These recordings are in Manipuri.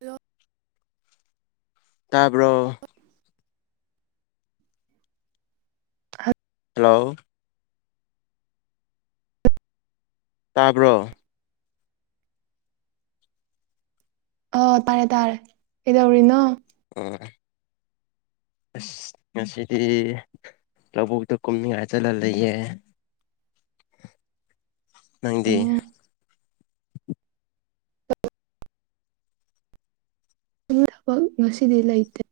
ꯍꯜꯂꯣ ꯇꯥꯕ꯭ꯔꯣ ꯍꯜ ꯍꯂꯣ ꯇꯥꯕ꯭ꯔꯣ ꯑ ꯇꯥꯔꯦ ꯇꯥꯔꯦ ꯀꯩꯗꯧꯔꯤꯅꯣ [unintelligible] ꯑꯁ ꯉꯁꯤꯗꯤ ꯂꯧꯕꯨꯛꯇ ꯀꯨꯝꯅꯤꯡꯉꯥꯏ ꯆꯠꯂ ꯂꯩꯌꯦ ꯑꯣ ꯅꯪꯗꯤ ꯑꯩ ꯊꯕꯛ ꯉꯁꯤꯗꯤ ꯂꯩꯇꯦ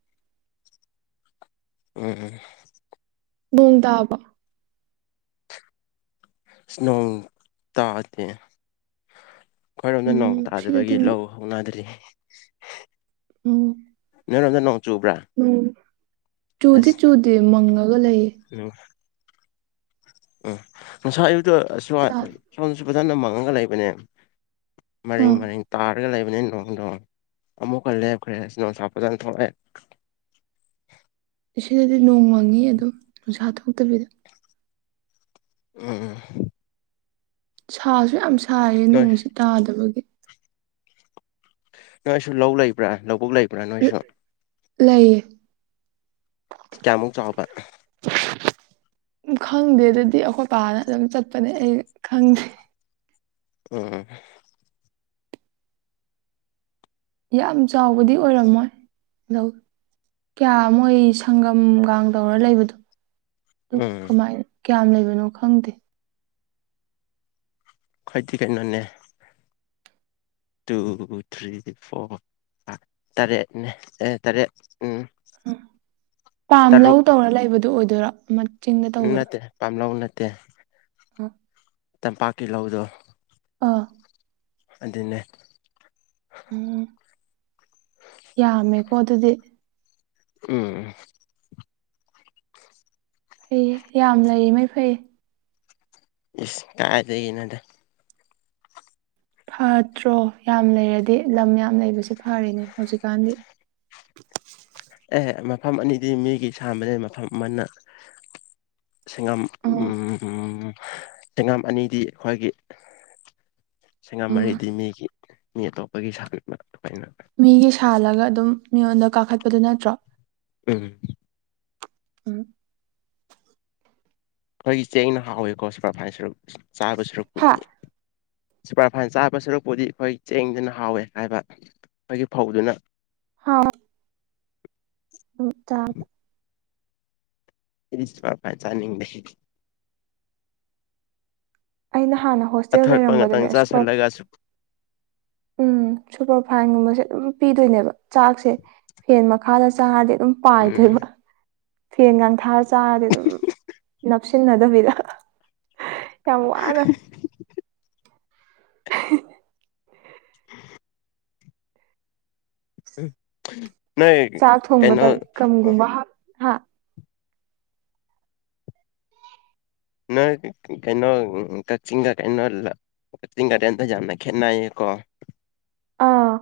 ꯎꯝ ꯎꯝ ꯅꯣꯡ ꯇꯥꯕ꯭ꯔꯣ ꯅꯣꯡ ꯇꯥꯗꯦ ꯑꯩꯈꯣꯏꯔꯣꯝꯗ ꯅꯣꯡ ꯎꯝ ꯁꯤꯗꯗꯤ ꯇꯥꯗꯕꯒꯤ ꯂꯧ ꯍꯧꯅꯗ꯭ꯔꯤ ꯑꯣ ꯅꯣꯏ ꯔꯣꯝꯗ ꯅꯣꯡ ꯆꯨꯕ꯭ꯔꯥ ꯆꯨꯗꯤ ꯑꯁ ꯆꯨꯗꯦ ꯃꯪꯉꯒ ꯂꯩ ꯎꯝ ꯎꯝ ꯉꯁꯥꯏ ꯑꯌꯨꯛꯇꯣ ꯁꯣꯝ ꯑꯥ ꯁꯣꯝꯗꯁꯨ ꯐꯖꯅ ꯃꯪꯉꯒ ꯂꯩꯕꯅꯦ ꯃꯔꯤꯡ ꯃꯔꯤꯡ ꯇꯥꯔꯒ ꯂꯩꯕꯅꯤ ꯅꯣꯡꯗꯣ ꯑꯃꯨꯛ ꯀ ꯂꯦꯞꯈ꯭ꯔꯦ ꯅꯨꯡꯁꯥ ꯐꯖꯅ ꯊꯣꯛꯑꯦ [inaudible] ꯁꯤꯗꯗꯤ ꯅꯣꯡ ꯃꯪꯉꯤ ꯑꯗꯨꯝ ꯅꯨꯡꯁꯥ ꯊꯣꯛꯇꯕꯤꯗ ꯎꯝ ꯎꯝ ꯁꯥꯁꯨ ꯌꯥꯝ ꯁꯥꯏꯌꯦ ꯅꯣꯏ ꯅꯣꯡꯁꯤ ꯇꯥꯗꯕꯒꯤ ꯅꯣꯏꯁꯨ ꯂꯧ ꯂꯩꯕ꯭ꯔꯥ ꯂꯧꯕꯨꯛ ꯂꯩꯕ꯭ꯔꯥ ꯅꯣꯏꯁꯨ ꯂꯩꯌꯦ ꯀꯌꯥꯃꯨꯛ ꯆꯥꯎꯕ ꯈꯪꯗꯦ ꯑꯗꯨꯗꯤ ꯑꯩꯈꯣꯏ ꯄꯥꯅ ꯑꯗꯨꯝ ꯆꯠꯄꯅꯦ ꯑꯩ ꯈꯪꯗꯦ ꯪꯑꯣ ꯌꯥꯝ ꯆꯥꯎꯕꯗꯤ ꯑꯣꯏꯔꯝꯃꯣꯏ ꯂꯧ ꯀꯌꯥ ꯃꯣꯏ ꯁꯪꯒꯝꯒ ꯇꯧꯔ ꯂꯩꯕꯗꯣ ꯑꯗꯨ ꯎꯝ ꯀꯃꯥꯏꯟ ꯀꯌꯥꯝ ꯂꯩꯕꯅꯣ ꯈꯪꯗꯦ ꯈꯣꯏꯗꯤ ꯀꯩꯅꯣꯅꯦ ꯇꯨ ꯊ꯭ꯔꯤ ꯐꯣꯔ ꯐꯥꯢꯐ ꯇꯔꯦꯠꯅꯦ ꯑꯦ ꯇꯔꯦꯠ ꯎꯝ ꯎꯝ ꯄꯥꯝ ꯂꯧ ꯇꯧꯔ ꯂꯩꯕꯗꯣ ꯑꯣꯏꯗꯣꯏꯔꯣ ꯑꯃ ꯆꯤꯡꯗ ꯎꯝ ꯅꯠꯇꯦ ꯄꯥꯝꯂꯧ ꯅꯠꯇꯦ ꯍꯥ ꯇꯝꯄꯥꯛꯀꯤ ꯂꯧꯗꯣ ꯑꯥ ꯑꯗꯨꯅꯦ ꯎꯝ ꯌꯥꯝꯃꯦꯀꯣ ꯑꯗꯨꯗꯤ ꯀꯦ ꯐꯩꯌꯦ ꯌꯥꯝ ꯂꯩꯔꯤꯃꯩ ꯐꯩꯌꯦ ꯏꯁ ꯀꯥꯏꯗꯒꯤꯅꯣꯗ ꯐꯥꯠꯇ꯭ꯔꯣ ꯌꯥꯝ ꯂꯩꯔꯗꯤ ꯂꯝ ꯌꯥꯝ ꯂꯩꯕꯁꯦ ꯐꯔꯤꯅꯦ ꯍꯧꯖꯤꯛꯀꯥꯟꯗꯤ [inaudible] ꯑꯦ ꯃꯐꯝ ꯑꯅꯤꯗꯤ ꯃꯤꯒꯤ ꯁꯥꯟꯕꯅꯦ ꯃꯐꯝ ꯑꯃꯅ ꯁꯦꯡꯉꯝ ꯎꯝ ꯁꯦꯡꯉꯝ ꯑꯅꯤꯗꯤ ꯑꯩꯈꯣꯏꯒꯤ [inaudible] ꯁꯦꯡꯉꯝ ꯃꯔꯤꯗꯤ ꯃꯤꯒꯤ ꯃꯤ ꯑꯇꯣꯞꯄꯒꯤ ꯁꯥꯟꯕ ꯑꯩꯅ ꯃꯤꯒꯤ ꯁꯥꯜꯂꯒ ꯑꯗꯨꯝ ꯃꯤꯉꯣꯟꯗ ꯀꯥꯈꯠꯄꯗꯣ ꯅꯠꯇ꯭ꯔꯣ ꯎꯝ ꯎꯝ ꯑꯩꯈꯣꯏꯒꯤ ꯆꯦꯡꯅ ꯍꯥꯎꯋꯦꯀꯣ ꯁꯨꯄꯔꯐꯥꯢꯟꯁꯨ ꯆꯥꯕ ꯍꯥ ꯁꯔꯨꯛꯄꯨꯗꯤ ꯁꯨꯄꯔꯐꯥꯏꯟ ꯆꯥꯕ ꯁꯔꯨꯛꯄꯨꯗꯤ ꯑꯩꯈꯣꯏ ꯆꯦꯡꯗꯨꯅ ꯍꯥꯎꯋꯦ ꯍꯥꯏꯕ ꯑꯩꯈꯣꯏꯒꯤ ꯐꯧꯗꯨꯅ ꯍꯥꯎꯋꯦ ꯎ ꯇꯥꯒ ꯑꯩꯗꯤ ꯁꯨꯄꯔꯐꯥꯢꯟ ꯆꯥꯅꯤꯡꯗꯦꯍꯦ ꯑꯩꯅ ꯍꯥꯟꯅ ꯍꯣꯁꯇꯦꯜ ꯑꯊꯠꯄ ꯉꯇꯪ ꯂꯩꯔꯝꯕꯗꯅꯦ ꯁꯨꯄꯔ ꯆꯥꯥꯁꯜꯂꯒ ꯁꯨ ꯎꯝ ꯁꯨꯄꯔꯐꯥꯏꯟꯒꯨꯝꯕꯁꯦ ꯑꯗꯨꯝ ꯄꯤꯗꯣꯏꯅꯦꯕ ꯆꯥꯛꯁꯦ ꯐꯦꯟ ꯃꯈꯥꯗ ꯆꯥꯔꯗꯤ ꯗꯨꯝ ꯎꯝ ꯄꯥꯏꯈ꯭ꯔꯦꯕ ꯐꯦꯟꯒꯥꯡ ꯊꯥꯔ ꯆꯥꯔꯗꯤ ꯑꯗꯨꯝ ꯅꯞꯁꯤꯟꯅꯗꯕꯤꯗ ꯍ ꯌꯥꯝ ꯋꯥꯅ ꯍꯤ [inaudible] ꯍꯤꯛ ꯅꯣꯏ ꯆꯥꯛ ꯊꯣꯡꯕꯗ ꯀꯩꯅꯣ ꯑ ꯒꯝꯒꯨꯝꯕ ꯍꯥꯞ ꯍꯥ ꯅꯣꯏ ꯀꯩꯅꯣ ꯀꯛꯆꯤꯡꯗ ꯀꯩꯅꯣ ꯂ ꯀꯛꯆꯤꯡ ꯒꯥꯔꯗꯦꯟꯗꯣ ꯌꯥꯝꯅ ꯈꯦꯠꯅꯩꯌꯦꯀꯣ ꯑꯥ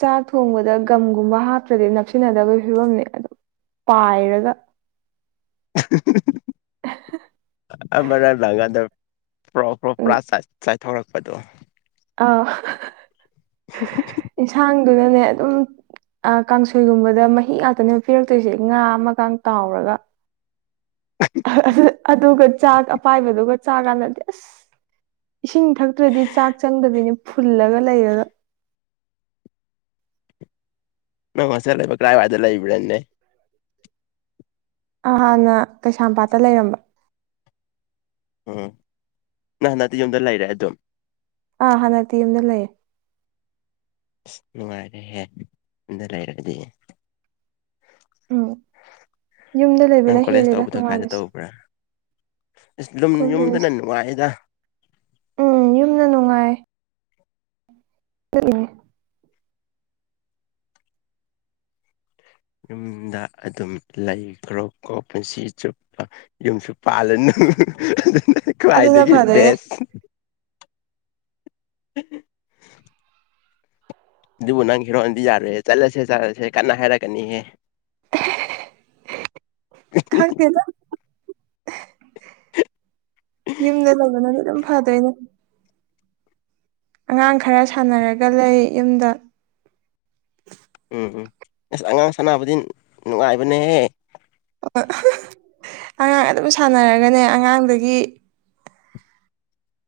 ꯆꯥꯛ ꯊꯣꯡꯕꯗ ꯒꯝꯒꯨꯝꯕ ꯍꯥꯞꯇ꯭ꯔꯗꯤ ꯅꯛꯁꯤꯟꯅꯗꯕꯒꯤ ꯐꯤꯕꯝꯅꯦ ꯑꯗꯣ ꯄꯥꯏꯔꯒ ꯑꯍꯍꯍ ꯑꯃꯔꯛ ꯂꯥꯡꯒꯗꯧ ꯄ꯭ꯔꯣ ꯄ꯭ꯔꯣ ꯎꯝ ꯄ꯭ꯔꯥ ꯆ ꯆꯥꯏꯊꯣꯔꯛꯄꯗꯣ ꯑꯥ ꯍꯍꯍ ꯍꯝ ꯍꯝ ꯍꯝ ꯗꯨꯅꯅꯦ ꯑꯗꯨꯝ ꯑꯥ ꯀꯥꯡꯁꯣꯏꯒꯨꯝꯕꯗ ꯃꯍꯤ ꯉꯥꯛꯇꯅꯦ ꯄꯤꯔꯛꯇꯣꯏꯁꯦ ꯉꯥ ꯑꯃꯒ ꯇꯥꯎꯔꯒ ꯑꯍꯍ ꯑꯗꯨꯒ ꯆꯥꯛ ꯑꯄꯥꯏꯕꯗꯨꯒ ꯆꯥ ꯀꯥꯟꯗꯗꯤ ꯑꯁ ꯏꯁꯤꯡ ꯊꯛꯇ꯭ꯔꯗꯤ ꯆꯥꯛ ꯆꯪꯗꯕꯤꯅꯤ ꯐꯨꯜꯂꯒ ꯂꯩꯔꯒ ꯅꯪ ꯍꯣꯁꯇꯦꯜ ꯂꯩꯕ ꯀꯥꯔꯥꯏ ꯋꯥꯏꯗ ꯂꯩꯕ꯭ꯔꯅꯦ ꯑ ꯍꯥꯟꯅ ꯀꯩꯁꯥꯝꯄꯥꯠꯇ ꯂꯩꯔꯝꯕ ꯎꯝ ꯅꯪ ꯍꯟꯗꯛꯇꯤ ꯌꯨꯝꯗ ꯂꯩꯔꯦ ꯑꯗꯨꯝ ꯑꯥ ꯍꯥꯟꯗꯛꯇꯤ ꯌꯨꯝꯗ ꯂꯩ ꯑꯁ ꯅꯨꯡꯉꯥꯏꯔꯦꯍꯦ ꯌꯨꯝꯗ ꯂꯩꯔꯕꯗꯤ ꯎꯝ ꯌꯨꯝꯗ ꯅꯪ ꯂꯩꯕꯅ ꯀꯣꯂꯦꯖ ꯍꯦꯜꯂꯦꯗ ꯇꯧꯕꯗꯣ ꯀꯥꯏꯗ ꯅꯨꯡꯉꯥꯏꯕꯁꯦ ꯇꯧꯕ꯭ꯔꯥ ꯑꯁ ꯑꯗꯨꯝ ꯌꯨꯝꯗꯅ ꯀꯣꯂꯦꯖ ꯅꯨꯡꯉꯥꯏꯗ ꯎꯝ ꯌꯨꯝꯅ ꯅꯨꯡꯉꯥꯏ ꯑꯗꯨꯅꯅꯦ ꯌꯨꯝꯗ ꯑꯗꯨꯝ ꯂꯩꯈ꯭ꯔꯣ ꯀꯣ ꯄꯨꯟꯁꯤ ꯆꯨꯞꯄ ꯌꯨꯝꯁꯨ ꯄꯥꯜꯂꯅꯨ ꯑꯗꯨꯅ ꯀ꯭ꯋꯥꯗꯒꯤ ꯐꯗꯣꯏꯅꯦ ꯕꯦꯁ ꯎꯝ ꯑꯗꯨꯕꯨ ꯅꯪ ꯍꯤꯔꯣꯅꯗꯤ ꯌꯥꯔꯣꯏꯍꯦ ꯆꯠꯂꯁꯦ ꯆꯠꯂꯁꯦ ꯀꯟꯅ ꯍꯥꯏꯔꯛꯀꯅꯤꯍꯦ ꯈꯪꯗꯦꯗ ꯌꯨꯝꯗ ꯂꯧꯕꯅꯗꯤ ꯑꯗꯨꯝ ꯐꯗꯣꯏꯅꯦ ꯑꯉꯥꯡ ꯈꯔ ꯁꯥꯟꯅꯔꯒ ꯂꯩ ꯌꯨꯝꯗ ꯎꯝ ꯎꯝ ꯑꯁ ꯑꯉꯥꯡ ꯁꯥꯟꯅꯕꯗꯤ ꯅꯨꯡꯉꯥꯏꯕꯅꯦꯍꯦ ꯑꯉꯥꯡ ꯑꯗꯨꯝ ꯁꯥꯟꯅꯔꯒꯅꯦ ꯑꯉꯥꯡꯗꯒꯤ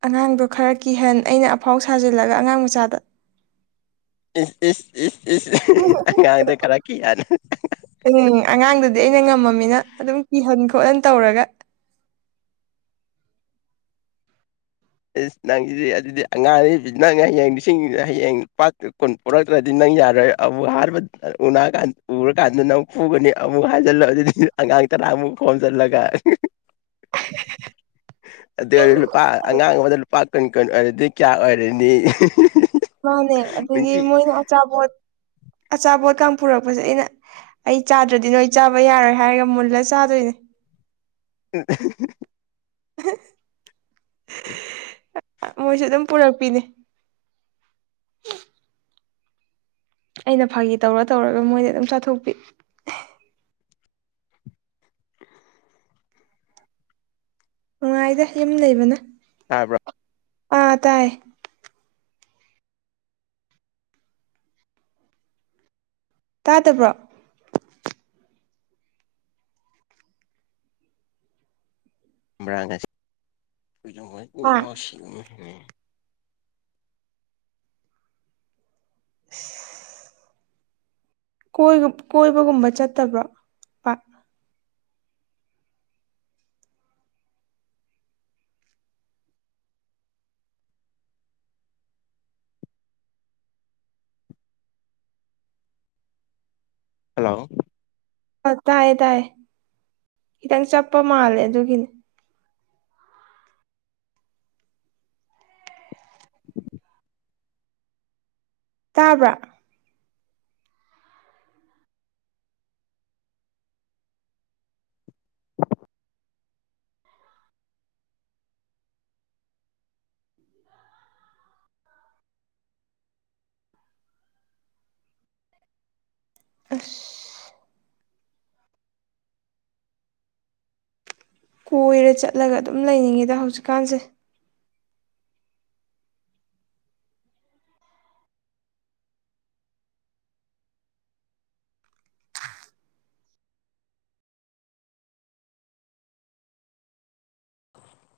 ꯑꯉꯥꯡꯗꯣ ꯈꯔ ꯀꯤꯍꯟ ꯑꯩꯅ ꯑꯐꯥꯎ ꯁꯥꯖꯤꯜꯂꯒ ꯑꯉꯥꯡ ꯃꯆꯥꯗ ꯏꯁ ꯏꯁ ꯏꯁ ꯏꯁ ꯑꯉꯥꯡꯗ ꯈꯔ ꯀꯤꯍꯟ ꯎꯝ ꯑꯉꯥꯡꯗꯨꯗꯤ ꯑꯩꯅ ꯉꯝꯃꯅꯤꯅ ꯑꯗꯨꯝ ꯀꯤꯍꯟ ꯈꯣꯠꯍꯟ ꯇꯧꯔꯒ ꯑꯦꯁ ꯅꯪꯖꯤꯗꯤ ꯑꯗꯨꯗꯤ ꯑꯉꯥꯡ ꯅꯪ ꯍꯌꯦꯡ ꯂꯤꯁꯤꯡ ꯍꯌꯦꯡ ꯄꯥꯠ ꯀꯨꯟ ꯄꯨꯔꯛꯇ꯭ꯔꯗꯤ ꯅꯪ ꯌꯥꯔꯣꯏ ꯑꯃꯨꯛ ꯎꯅꯀꯥꯟ ꯎꯔꯀꯥꯟꯗ ꯅꯩ ꯄꯨꯒꯅꯤ ꯑꯃꯨꯛ ꯍꯥꯏꯖꯤꯜꯂꯣ ꯑꯗꯨꯗꯤ ꯑꯉꯥꯡ ꯇꯔꯥꯃꯨꯛ ꯈꯣꯟꯖꯜꯂꯒ [unintelligible] ꯑꯗꯩ ꯂꯨꯄꯥ ꯑꯉꯥꯡ ꯑꯃꯗ ꯂꯨꯄꯥ ꯀꯨꯟ ꯀꯨꯟ ꯑꯣꯏꯔꯗꯤ ꯀꯌꯥ ꯑꯣꯏꯔꯅꯤ ꯃꯥꯅꯦ ꯑꯗꯒꯤ ꯅꯨꯡꯇꯤ ꯃꯣꯏꯅ ꯑꯆꯥꯄꯣꯠ ꯑꯆꯥꯄꯣꯠ ꯀꯥꯡ ꯄꯨꯨꯔꯛꯄꯁꯦ ꯑꯩꯅ ꯑꯩ ꯆꯥꯗ꯭ꯔꯗꯤ ꯅꯣꯏ ꯆꯥꯕ ꯌꯥꯔꯣꯏ ꯍꯥꯏꯔꯒ ꯃꯨꯜꯂ ꯆꯥꯗꯣꯏꯅꯦ [inaudible] [unintelligible] [unintelligible] ꯃꯣꯏꯁꯨ ꯑꯗꯨꯝ ꯄꯨꯔꯛꯄꯤꯅꯦ ꯑꯩꯅ ꯐꯥꯒꯤ ꯇꯧꯔ ꯇꯧꯔꯒ ꯃꯣꯏꯗꯩ ꯑꯗꯨꯝ ꯆꯥꯊꯣꯛꯄꯤ ꯅꯨꯡꯉꯥꯏꯗ ꯌꯨꯝ ꯂꯩꯕꯅ ꯇꯕ꯭ꯔ ꯑꯥ ꯇꯥꯏꯌꯦ ꯇꯥꯗꯕ꯭ꯔꯣ ꯑ [unintelligible] ꯀꯣꯏ ꯀꯣꯏꯕꯒꯨꯝꯕ ꯆꯠꯇꯕ꯭ꯔꯣ ꯄꯥꯛ ꯍꯜꯂꯣ ꯑꯥ ꯇꯥꯏꯌꯦ ꯇꯥꯏꯌꯦ ꯈꯤꯇꯪ ꯆꯞꯄ ꯃꯥꯜꯂꯦ ꯑꯗꯨꯒꯤꯅꯤ ꯇꯥꯕ꯭ꯔꯥ ꯑꯁ ꯀꯣꯏꯔ ꯆꯠꯂꯒ ꯑꯗꯨꯝ ꯂꯩꯅꯤꯡꯉꯦꯗ ꯍꯧꯖꯤꯛꯀꯥꯟꯁꯦ